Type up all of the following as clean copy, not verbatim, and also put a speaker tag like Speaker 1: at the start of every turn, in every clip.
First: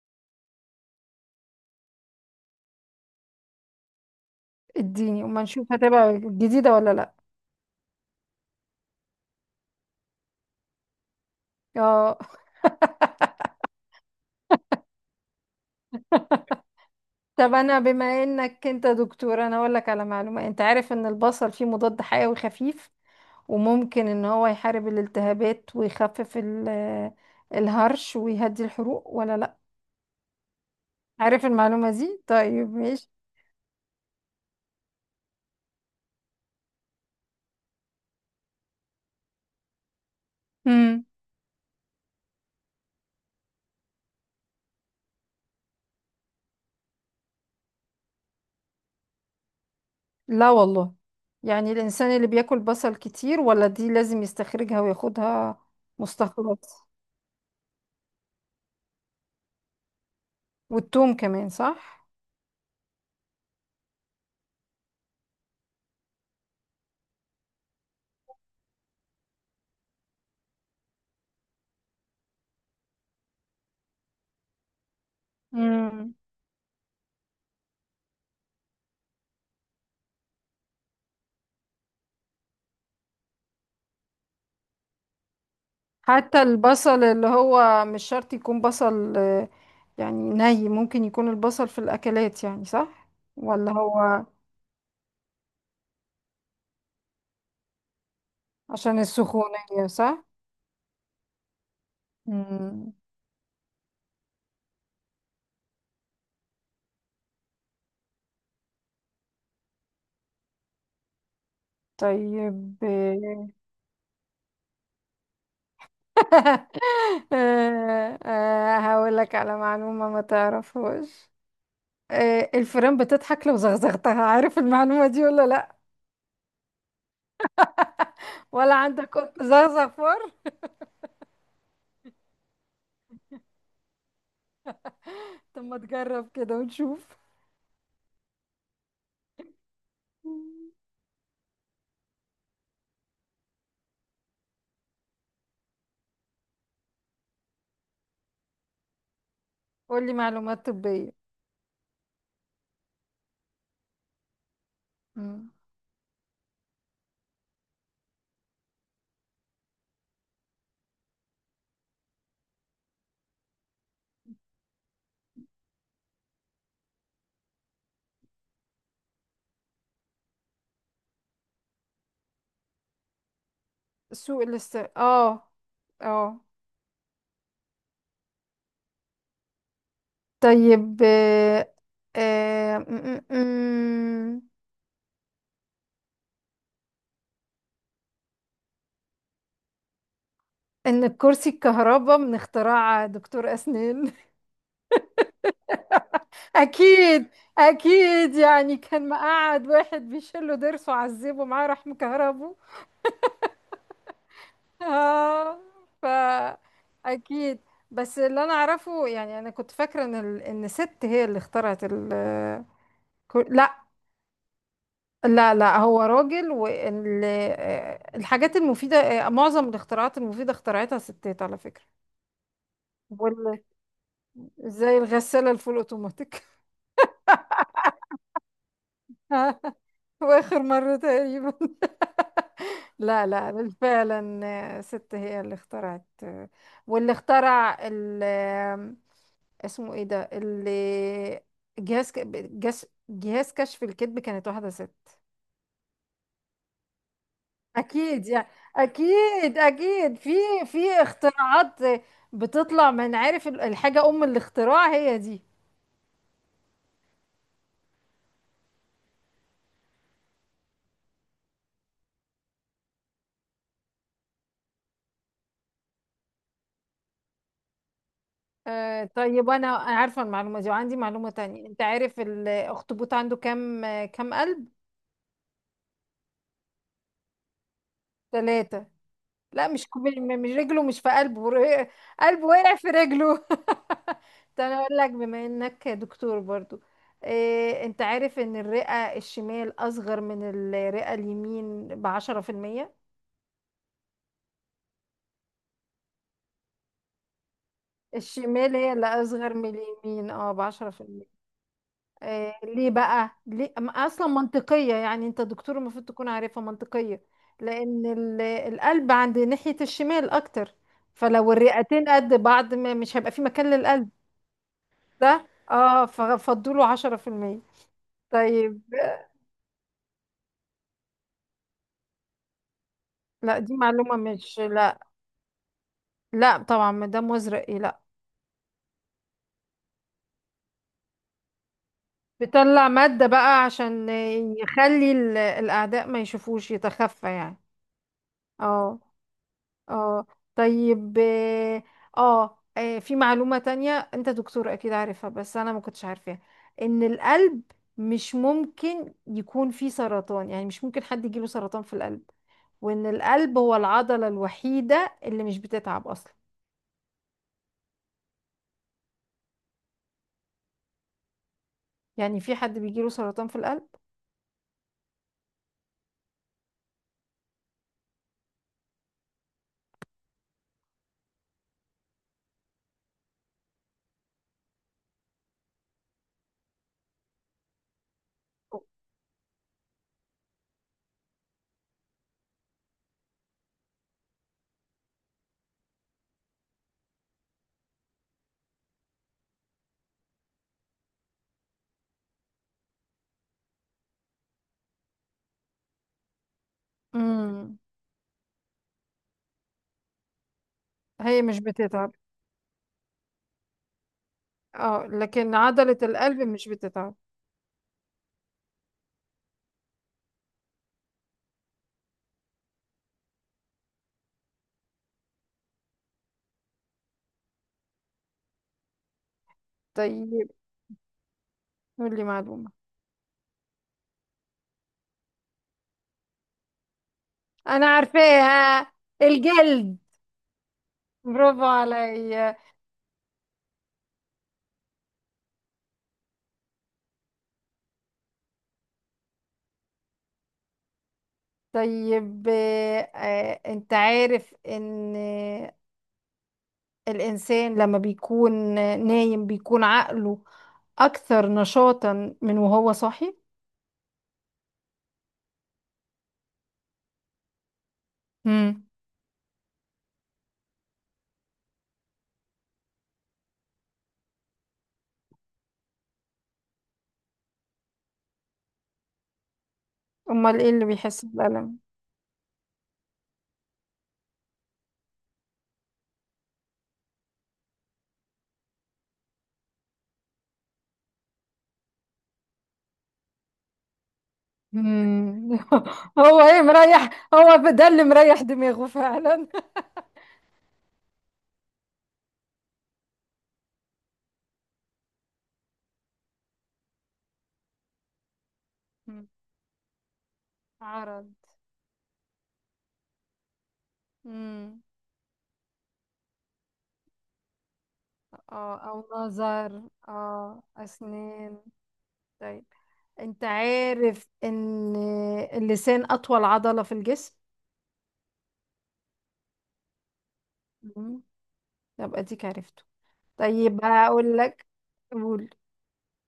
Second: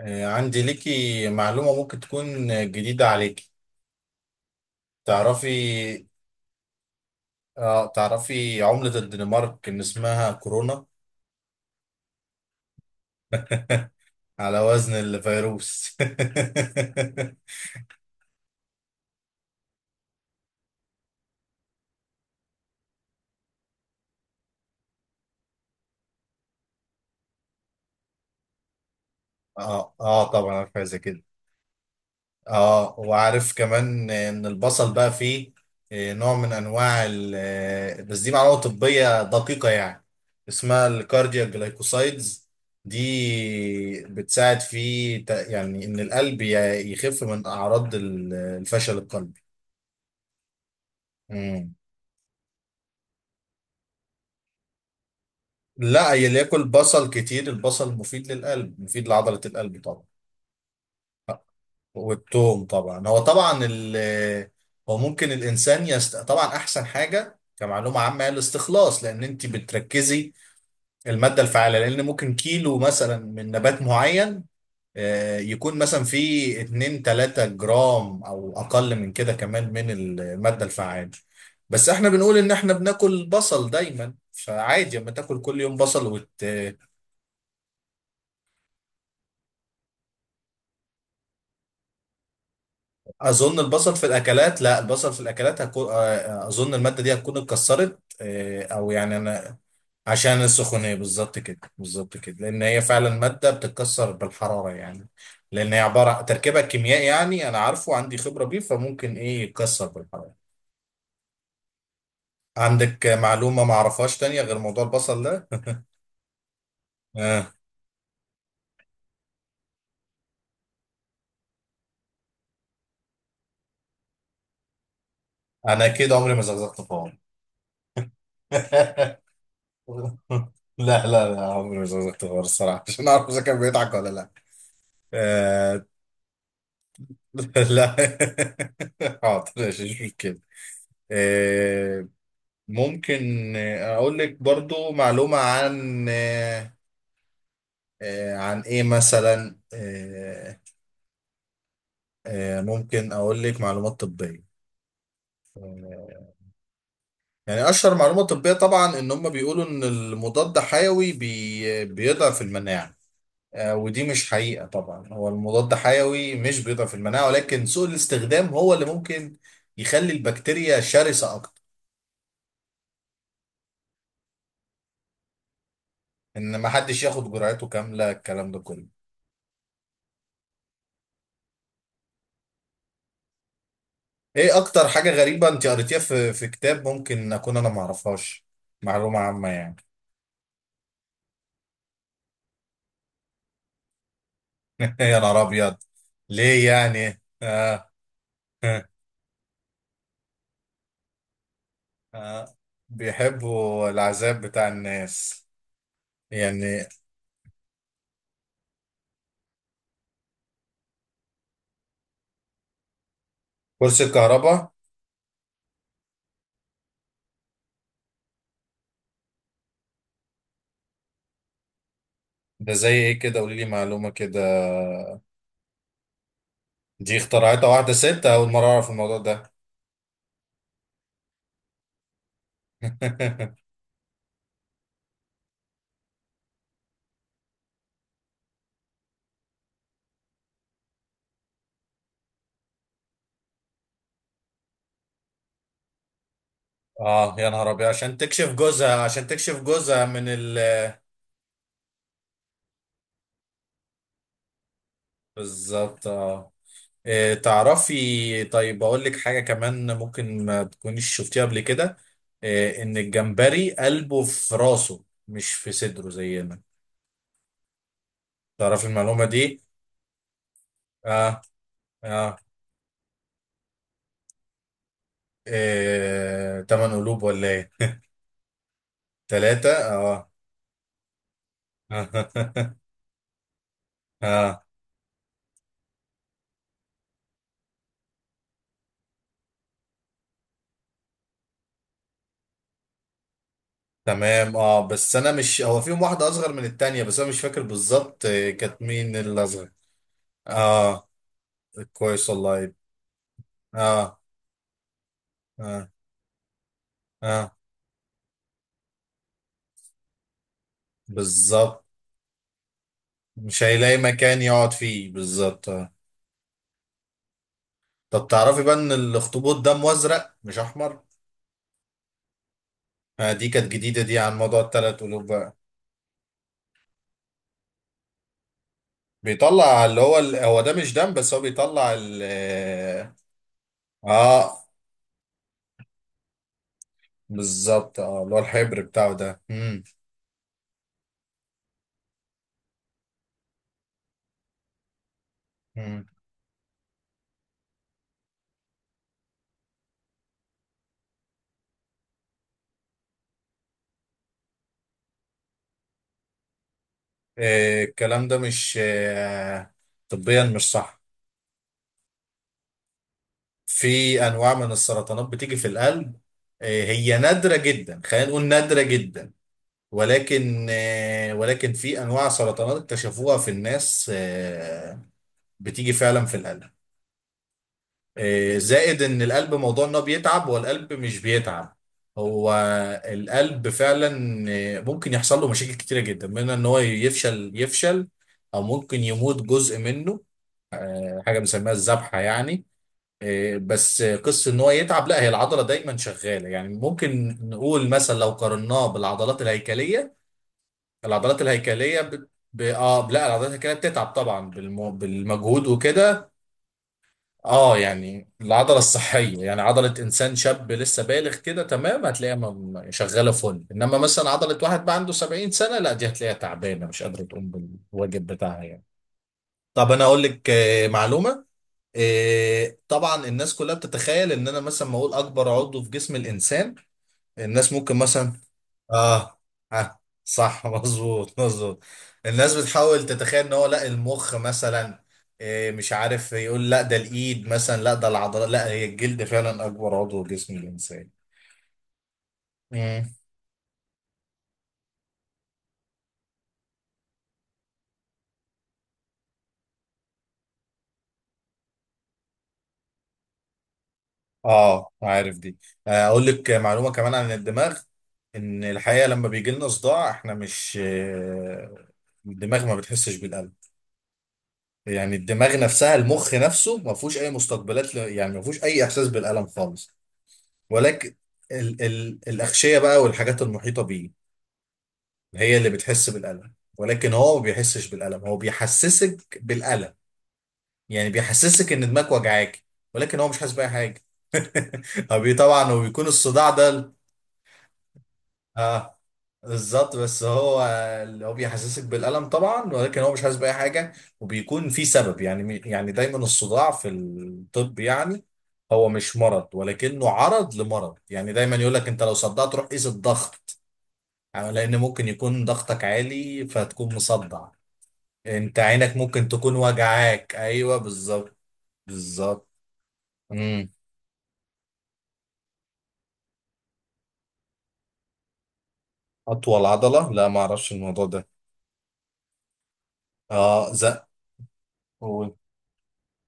Speaker 1: عندي ليكي معلومة ممكن تكون جديدة عليكي.
Speaker 2: اديني وما نشوف
Speaker 1: تعرفي
Speaker 2: هتبقى جديدة ولا لا.
Speaker 1: اه تعرفي عملة الدنمارك ان اسمها كورونا
Speaker 2: اه،
Speaker 1: على وزن الفيروس
Speaker 2: طب انا بما انك انت دكتور انا اقول لك على معلومة. انت عارف ان البصل فيه مضاد حيوي خفيف وممكن ان هو يحارب الالتهابات ويخفف الهرش ويهدي الحروق ولا لا؟
Speaker 1: اه، اه، طبعا عارفة زي كده.
Speaker 2: عارف المعلومة دي؟ طيب
Speaker 1: اه
Speaker 2: ماشي.
Speaker 1: وعارف كمان ان البصل بقى فيه نوع من انواع بس دي معلومه طبيه دقيقه يعني اسمها
Speaker 2: مم.
Speaker 1: الكاردياك جلايكوسايدز. دي بتساعد في يعني ان القلب يخف من اعراض الفشل القلبي.
Speaker 2: لا والله. يعني
Speaker 1: مم.
Speaker 2: الانسان اللي بياكل بصل كتير ولا دي لازم يستخرجها وياخدها
Speaker 1: لا يلي ياكل
Speaker 2: مستخلص؟
Speaker 1: بصل كتير البصل مفيد للقلب، مفيد لعضله القلب طبعا.
Speaker 2: والثوم كمان صح؟
Speaker 1: والتوم طبعا، هو طبعا ال، هو ممكن الانسان طبعا احسن حاجه كمعلومه عامه هي الاستخلاص لان انت بتركزي الماده الفعاله، لان ممكن كيلو مثلا من نبات معين يكون مثلا
Speaker 2: مم.
Speaker 1: فيه 2 3 جرام او اقل من كده كمان من الماده الفعاله. بس احنا بنقول ان احنا بناكل بصل دايما فعادي، اما تاكل كل يوم بصل
Speaker 2: حتى البصل اللي هو مش شرط يكون بصل يعني ممكن يكون البصل في الأكلات يعني صح؟
Speaker 1: اظن
Speaker 2: ولا
Speaker 1: البصل في
Speaker 2: هو
Speaker 1: الاكلات، لا البصل في الاكلات هكون اظن الماده دي هتكون اتكسرت، او
Speaker 2: عشان
Speaker 1: يعني انا
Speaker 2: السخونية صح؟
Speaker 1: عشان السخونيه، بالظبط كده بالظبط كده لان هي
Speaker 2: مم.
Speaker 1: فعلا ماده بتتكسر بالحراره يعني. لان هي عباره تركيبها الكيميائي، يعني انا عارفه عندي خبره بيه فممكن ايه يتكسر بالحراره.
Speaker 2: طيب.
Speaker 1: عندك معلومه ما اعرفهاش تانية غير موضوع البصل ده؟ آه،
Speaker 2: هقول لك على معلومة ما تعرفهاش. الفيران بتضحك لو زغزغتها. عارف المعلومة دي ولا لا؟
Speaker 1: انا كده عمري ما زغزغت خالص.
Speaker 2: ولا عندك قط زغزغ فار؟
Speaker 1: لا، لا، لا عمري ما زغزغت خالص الصراحه عشان اعرف اذا كان بيضحك ولا لا.
Speaker 2: طب ما
Speaker 1: آه،
Speaker 2: تجرب كده ونشوف.
Speaker 1: لا، حاضر مفيش مشكلة. آه، ممكن أقول لك برضو معلومة عن عن إيه مثلا؟
Speaker 2: قولي معلومات طبية.
Speaker 1: ممكن أقول لك معلومات طبية.
Speaker 2: مم.
Speaker 1: آه، يعني أشهر معلومة طبية طبعا إن هم بيقولوا إن المضاد حيوي بيضعف المناعة. ودي مش حقيقة، طبعا هو المضاد حيوي مش بيضعف المناعة ولكن سوء الاستخدام هو اللي ممكن يخلي البكتيريا شرسة أكتر.
Speaker 2: سوق الاست اه اه
Speaker 1: ان ما حدش ياخد جرعته كامله الكلام ده كله.
Speaker 2: طيب آه آه م- م- م.
Speaker 1: ايه اكتر حاجه غريبه انت قريتيها في كتاب ممكن اكون انا ما اعرفهاش؟ معلومه عامه يعني.
Speaker 2: ان كرسي الكهرباء من اختراع دكتور اسنان.
Speaker 1: يا نهار ابيض، ليه يعني
Speaker 2: اكيد. اكيد، يعني كان مقعد واحد بيشيله ضرسه وعذبه معاه راح
Speaker 1: آه.
Speaker 2: مكهربه.
Speaker 1: بيحبوا العذاب بتاع الناس
Speaker 2: اه. ف
Speaker 1: يعني.
Speaker 2: اكيد. بس اللي انا اعرفه، يعني انا كنت فاكره ان ان ست هي اللي اخترعت لا.
Speaker 1: كرسي الكهرباء،
Speaker 2: لا لا، هو راجل. والحاجات المفيدة معظم الاختراعات المفيدة اخترعتها ستات على فكرة.
Speaker 1: ده زي ايه كده، قولي
Speaker 2: وال...
Speaker 1: لي معلومه كده.
Speaker 2: زي الغسالة الفول اوتوماتيك.
Speaker 1: دي اخترعتها واحده ست، اول مره اعرف الموضوع ده.
Speaker 2: واخر مرة تقريبا. لا لا فعلا. ست هي اللي اخترعت واللي اخترع ال... آه، اسمه ايه ده اللي جهاز ك- جهاز كشف الكذب كانت واحدة ست.
Speaker 1: اه يا نهار ابيض، عشان
Speaker 2: اكيد يعني.
Speaker 1: تكشف جوزها، عشان
Speaker 2: اكيد
Speaker 1: تكشف جوزها
Speaker 2: اكيد.
Speaker 1: من
Speaker 2: في
Speaker 1: ال.
Speaker 2: في اختراعات بتطلع من عارف الحاجه ام الاختراع هي دي.
Speaker 1: بالظبط اه. تعرفي، طيب اقول لك حاجه كمان ممكن ما تكونيش شفتيها قبل كده. ان الجمبري قلبه في راسه مش في صدره زينا. تعرفي
Speaker 2: آه
Speaker 1: المعلومه
Speaker 2: طيب
Speaker 1: دي؟
Speaker 2: انا عارفه المعلومه دي. وعندي معلومه
Speaker 1: اه،
Speaker 2: تانية. انت عارف
Speaker 1: اه،
Speaker 2: الاخطبوط عنده كام كام قلب؟
Speaker 1: تمن قلوب ولا ايه؟
Speaker 2: ثلاثه.
Speaker 1: ثلاثه
Speaker 2: لا مش كوب-
Speaker 1: اه.
Speaker 2: م- مش رجله، مش في قلبه قلبه وقع في رجله.
Speaker 1: اه
Speaker 2: ده انا اقول لك بما انك دكتور برضو. انت عارف ان الرئه الشمال اصغر من الرئه اليمين ب10%؟
Speaker 1: تمام، اه، بس انا مش هو فيهم واحده اصغر من التانية بس انا مش فاكر بالظبط،
Speaker 2: الشمال
Speaker 1: كانت
Speaker 2: هي اللي
Speaker 1: مين
Speaker 2: اصغر من
Speaker 1: الاصغر.
Speaker 2: اليمين، اه، بعشرة في
Speaker 1: اه
Speaker 2: المية
Speaker 1: كويس
Speaker 2: آه
Speaker 1: والله.
Speaker 2: ليه بقى؟ ليه
Speaker 1: اه،
Speaker 2: اصلا منطقية، يعني انت دكتور
Speaker 1: اه،
Speaker 2: المفروض تكون عارفها منطقية.
Speaker 1: اه
Speaker 2: لان القلب عند ناحية الشمال اكتر، فلو
Speaker 1: بالظبط،
Speaker 2: الرئتين قد بعض ما مش هيبقى في
Speaker 1: مش
Speaker 2: مكان
Speaker 1: هيلاقي
Speaker 2: للقلب.
Speaker 1: مكان يقعد فيه
Speaker 2: ده
Speaker 1: بالظبط
Speaker 2: اه ففضلوا 10%.
Speaker 1: طب تعرفي بقى
Speaker 2: طيب.
Speaker 1: ان الاخطبوط دمه ازرق مش احمر؟ آه دي
Speaker 2: لا
Speaker 1: كانت
Speaker 2: دي
Speaker 1: جديده
Speaker 2: معلومة
Speaker 1: دي عن
Speaker 2: مش،
Speaker 1: موضوع
Speaker 2: لا.
Speaker 1: الثلاث قلوب بقى.
Speaker 2: لا طبعا، ما ده مزرق ايه؟ لا.
Speaker 1: بيطلع اللي هو ال، هو ده مش دم بس هو بيطلع ال
Speaker 2: بيطلع مادة بقى
Speaker 1: اه.
Speaker 2: عشان
Speaker 1: آه،
Speaker 2: يخلي الأعداء ما يشوفوش، يتخفى يعني.
Speaker 1: بالظبط اه، اللي هو الحبر
Speaker 2: اه.
Speaker 1: بتاعه ده. مم.
Speaker 2: اه طيب. اه. في معلومة تانية انت دكتور اكيد عارفها بس انا ما كنتش
Speaker 1: مم.
Speaker 2: عارفاها. ان القلب مش ممكن يكون فيه سرطان، يعني مش ممكن حد يجيله سرطان في القلب. وان القلب هو العضلة الوحيدة اللي مش بتتعب اصلا.
Speaker 1: الكلام ده مش طبيا مش صح.
Speaker 2: يعني في حد بيجيله سرطان في القلب؟
Speaker 1: في انواع من السرطانات بتيجي في القلب. آه هي نادره جدا، خلينا نقول نادره جدا، ولكن ولكن في انواع سرطانات اكتشفوها في الناس بتيجي فعلا في القلب. زائد ان القلب موضوع ان هو بيتعب والقلب مش بيتعب. هو القلب فعلا ممكن يحصل له مشاكل كتيره جدا، منها ان هو يفشل، يفشل او ممكن يموت جزء منه. حاجه بنسميها الذبحه يعني. آه، بس آه، قصه ان هو يتعب لا، هي العضله دايما شغاله يعني، ممكن
Speaker 2: امم.
Speaker 1: نقول مثلا لو قارناه بالعضلات الهيكليه. العضلات
Speaker 2: هي مش
Speaker 1: الهيكليه
Speaker 2: بتتعب.
Speaker 1: اه لا العضلات الهيكليه بتتعب طبعا
Speaker 2: اه، لكن
Speaker 1: بالمجهود
Speaker 2: عضلة
Speaker 1: وكده.
Speaker 2: القلب مش بتتعب.
Speaker 1: اه يعني العضله الصحيه يعني عضله انسان شاب لسه بالغ كده تمام هتلاقيها شغاله فل، انما مثلا عضله واحد بقى عنده 70 سنه لا دي هتلاقيها تعبانه مش قادره تقوم بالواجب بتاعها يعني. طب انا اقول
Speaker 2: طيب.
Speaker 1: لك معلومه.
Speaker 2: قول لي معلومة.
Speaker 1: طبعا الناس كلها بتتخيل ان انا مثلا ما اقول اكبر عضو في جسم الانسان. الناس
Speaker 2: انا
Speaker 1: ممكن مثلا
Speaker 2: عارفاها.
Speaker 1: اه،
Speaker 2: الجلد.
Speaker 1: ها، صح مظبوط
Speaker 2: برافو
Speaker 1: مظبوط. الناس
Speaker 2: عليا.
Speaker 1: بتحاول تتخيل ان هو، لا المخ مثلا، مش عارف يقول لا ده الايد مثلا، لا ده العضلات، لا هي الجلد فعلا اكبر عضو في جسم الانسان.
Speaker 2: طيب
Speaker 1: مم.
Speaker 2: انت عارف ان الانسان لما بيكون نايم بيكون عقله اكثر نشاطا من وهو صاحي؟
Speaker 1: اه عارف دي. اقول لك معلومه كمان عن الدماغ، ان
Speaker 2: امم.
Speaker 1: الحقيقه لما بيجي لنا صداع احنا مش الدماغ ما بتحسش بالالم. يعني الدماغ نفسها المخ نفسه ما فيهوش اي مستقبلات، يعني ما فيهوش اي احساس بالالم خالص.
Speaker 2: امال ايه اللي
Speaker 1: ولكن
Speaker 2: بيحس بالألم؟
Speaker 1: ال ال الأغشية بقى والحاجات المحيطة بيه هي اللي بتحس بالألم، ولكن هو ما بيحسش بالألم، هو بيحسسك بالألم. يعني بيحسسك إن دماغك وجعاك ولكن هو مش حاسس بأي حاجة.
Speaker 2: مم.
Speaker 1: طبعا هو بيكون
Speaker 2: هو
Speaker 1: الصداع
Speaker 2: ايه
Speaker 1: ده ال.
Speaker 2: مريح، هو ده اللي مريح دماغه
Speaker 1: اه
Speaker 2: فعلا.
Speaker 1: بالظبط، بس هو اللي هو بيحسسك بالألم طبعا ولكن هو مش حاسس بأي حاجة. وبيكون في سبب يعني، يعني دايما الصداع في الطب يعني هو مش
Speaker 2: مم.
Speaker 1: مرض ولكنه عرض لمرض. يعني
Speaker 2: عرض.
Speaker 1: دايما يقول لك انت لو صدعت روح قيس الضغط لان
Speaker 2: مم.
Speaker 1: ممكن يكون ضغطك عالي فتكون مصدع. انت
Speaker 2: اه
Speaker 1: عينك
Speaker 2: او
Speaker 1: ممكن تكون
Speaker 2: نظر.
Speaker 1: وجعاك،
Speaker 2: اه
Speaker 1: ايوه بالظبط.
Speaker 2: اسنان.
Speaker 1: بالظبط.
Speaker 2: طيب. انت
Speaker 1: امم.
Speaker 2: عارف ان اللسان اطول عضلة في الجسم؟
Speaker 1: اطول عضله؟ لا ما اعرفش الموضوع ده.
Speaker 2: يبقى ديك عرفته.
Speaker 1: اه
Speaker 2: طيب
Speaker 1: زق.
Speaker 2: هقول لك.
Speaker 1: قول.
Speaker 2: قول.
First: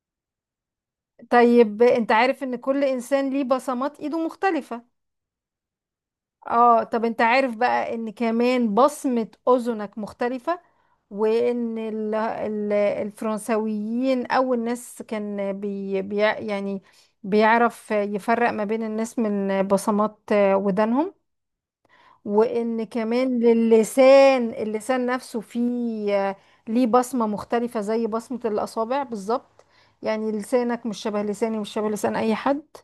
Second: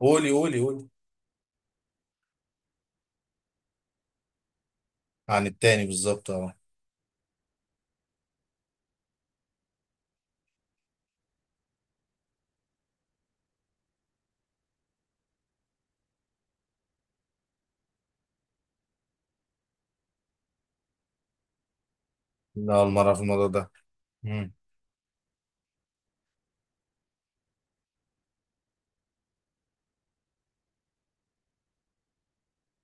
Speaker 1: قولي قولي قولي.
Speaker 2: طيب انت عارف ان كل انسان ليه بصمات ايده مختلفة؟
Speaker 1: عن التاني بالظبط اه.
Speaker 2: اه. طب انت عارف بقى ان كمان بصمة اذنك مختلفة؟ وان الفرنساويين اول ناس كان يعني بيعرف يفرق ما بين الناس من بصمات ودانهم.
Speaker 1: لا
Speaker 2: وان
Speaker 1: اول مره في
Speaker 2: كمان
Speaker 1: الموضوع ده.
Speaker 2: للسان،
Speaker 1: امم.
Speaker 2: اللسان نفسه فيه ليه بصمة مختلفة زي بصمة الأصابع بالظبط. يعني لسانك مش شبه لساني، مش شبه لسان أي حد.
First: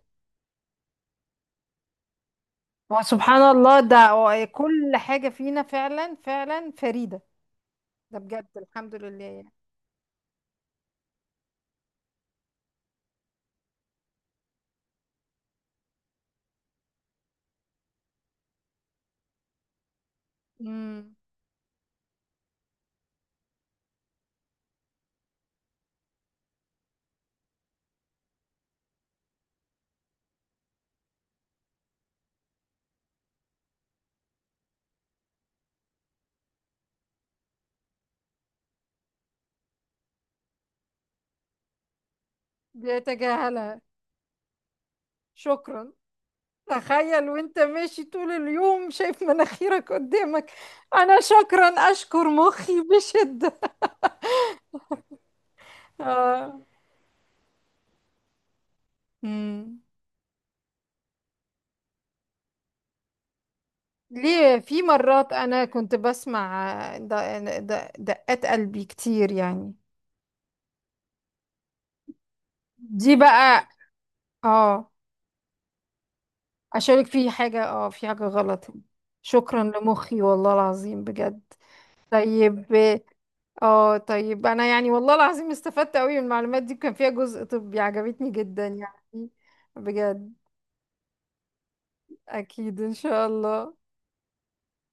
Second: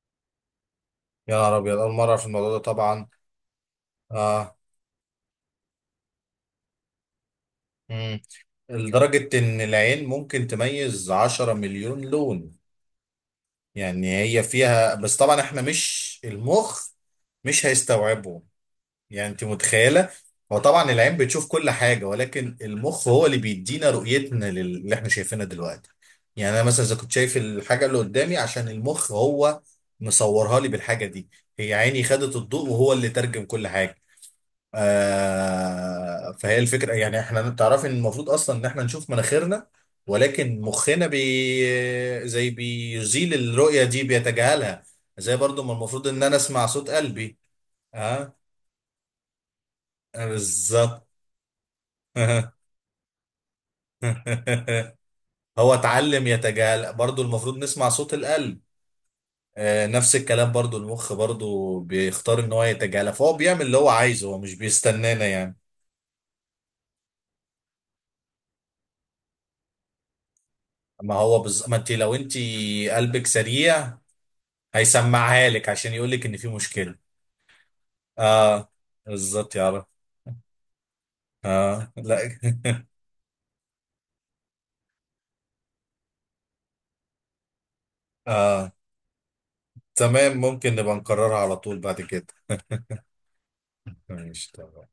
Speaker 1: يا نهار ابيض، اول مره في الموضوع ده طبعا.
Speaker 2: وسبحان الله، ده
Speaker 1: اه.
Speaker 2: كل حاجة فينا فعلا فعلا فريدة. ده
Speaker 1: امم.
Speaker 2: بجد الحمد لله
Speaker 1: لدرجه
Speaker 2: يعني.
Speaker 1: ان العين ممكن تميز 10 مليون لون، يعني هي فيها بس، طبعا احنا مش، المخ مش هيستوعبه، يعني انت متخيله. هو طبعا
Speaker 2: امم.
Speaker 1: العين بتشوف كل حاجه ولكن المخ هو اللي بيدينا رؤيتنا اللي احنا شايفينها دلوقتي. يعني انا مثلا اذا كنت شايف الحاجه اللي قدامي عشان المخ هو مصورها لي بالحاجه دي، هي عيني خدت الضوء وهو اللي ترجم كل حاجه. آه فهي الفكره يعني احنا، تعرفي ان المفروض اصلا ان احنا نشوف مناخيرنا، ولكن مخنا زي بيزيل
Speaker 2: بيتجاهلها.
Speaker 1: الرؤيه دي بيتجاهلها. زي برضو ما
Speaker 2: شكرا.
Speaker 1: المفروض ان انا اسمع صوت
Speaker 2: تخيل
Speaker 1: قلبي.
Speaker 2: وانت ماشي طول
Speaker 1: اه
Speaker 2: اليوم شايف مناخيرك قدامك.
Speaker 1: بالظبط.
Speaker 2: انا شكرا، اشكر مخي بشدة.
Speaker 1: هو اتعلم
Speaker 2: اه.
Speaker 1: يتجاهل، برضو المفروض نسمع صوت القلب.
Speaker 2: امم.
Speaker 1: نفس الكلام، برضو المخ برضو بيختار ان هو يتجاهل، فهو بيعمل اللي هو عايزه هو مش
Speaker 2: ليه في
Speaker 1: بيستنانا
Speaker 2: مرات
Speaker 1: يعني.
Speaker 2: انا كنت بسمع دقات قلبي كتير يعني.
Speaker 1: ما هو بز... ما انت لو انت
Speaker 2: دي
Speaker 1: قلبك
Speaker 2: بقى.
Speaker 1: سريع
Speaker 2: اه،
Speaker 1: هيسمعها لك عشان يقول لك ان في مشكلة.
Speaker 2: اشارك في حاجة، اه في حاجة غلط.
Speaker 1: اه بالظبط
Speaker 2: شكرا
Speaker 1: يا رب.
Speaker 2: لمخي والله العظيم بجد.
Speaker 1: اه لا
Speaker 2: طيب. اه، طيب انا يعني والله العظيم استفدت قوي من المعلومات دي، كان فيها جزء طبي عجبتني جدا
Speaker 1: اه
Speaker 2: يعني. بجد.
Speaker 1: تمام، ممكن نبقى نكررها على طول بعد كده.
Speaker 2: اكيد ان شاء الله.
Speaker 1: ماشي تمام.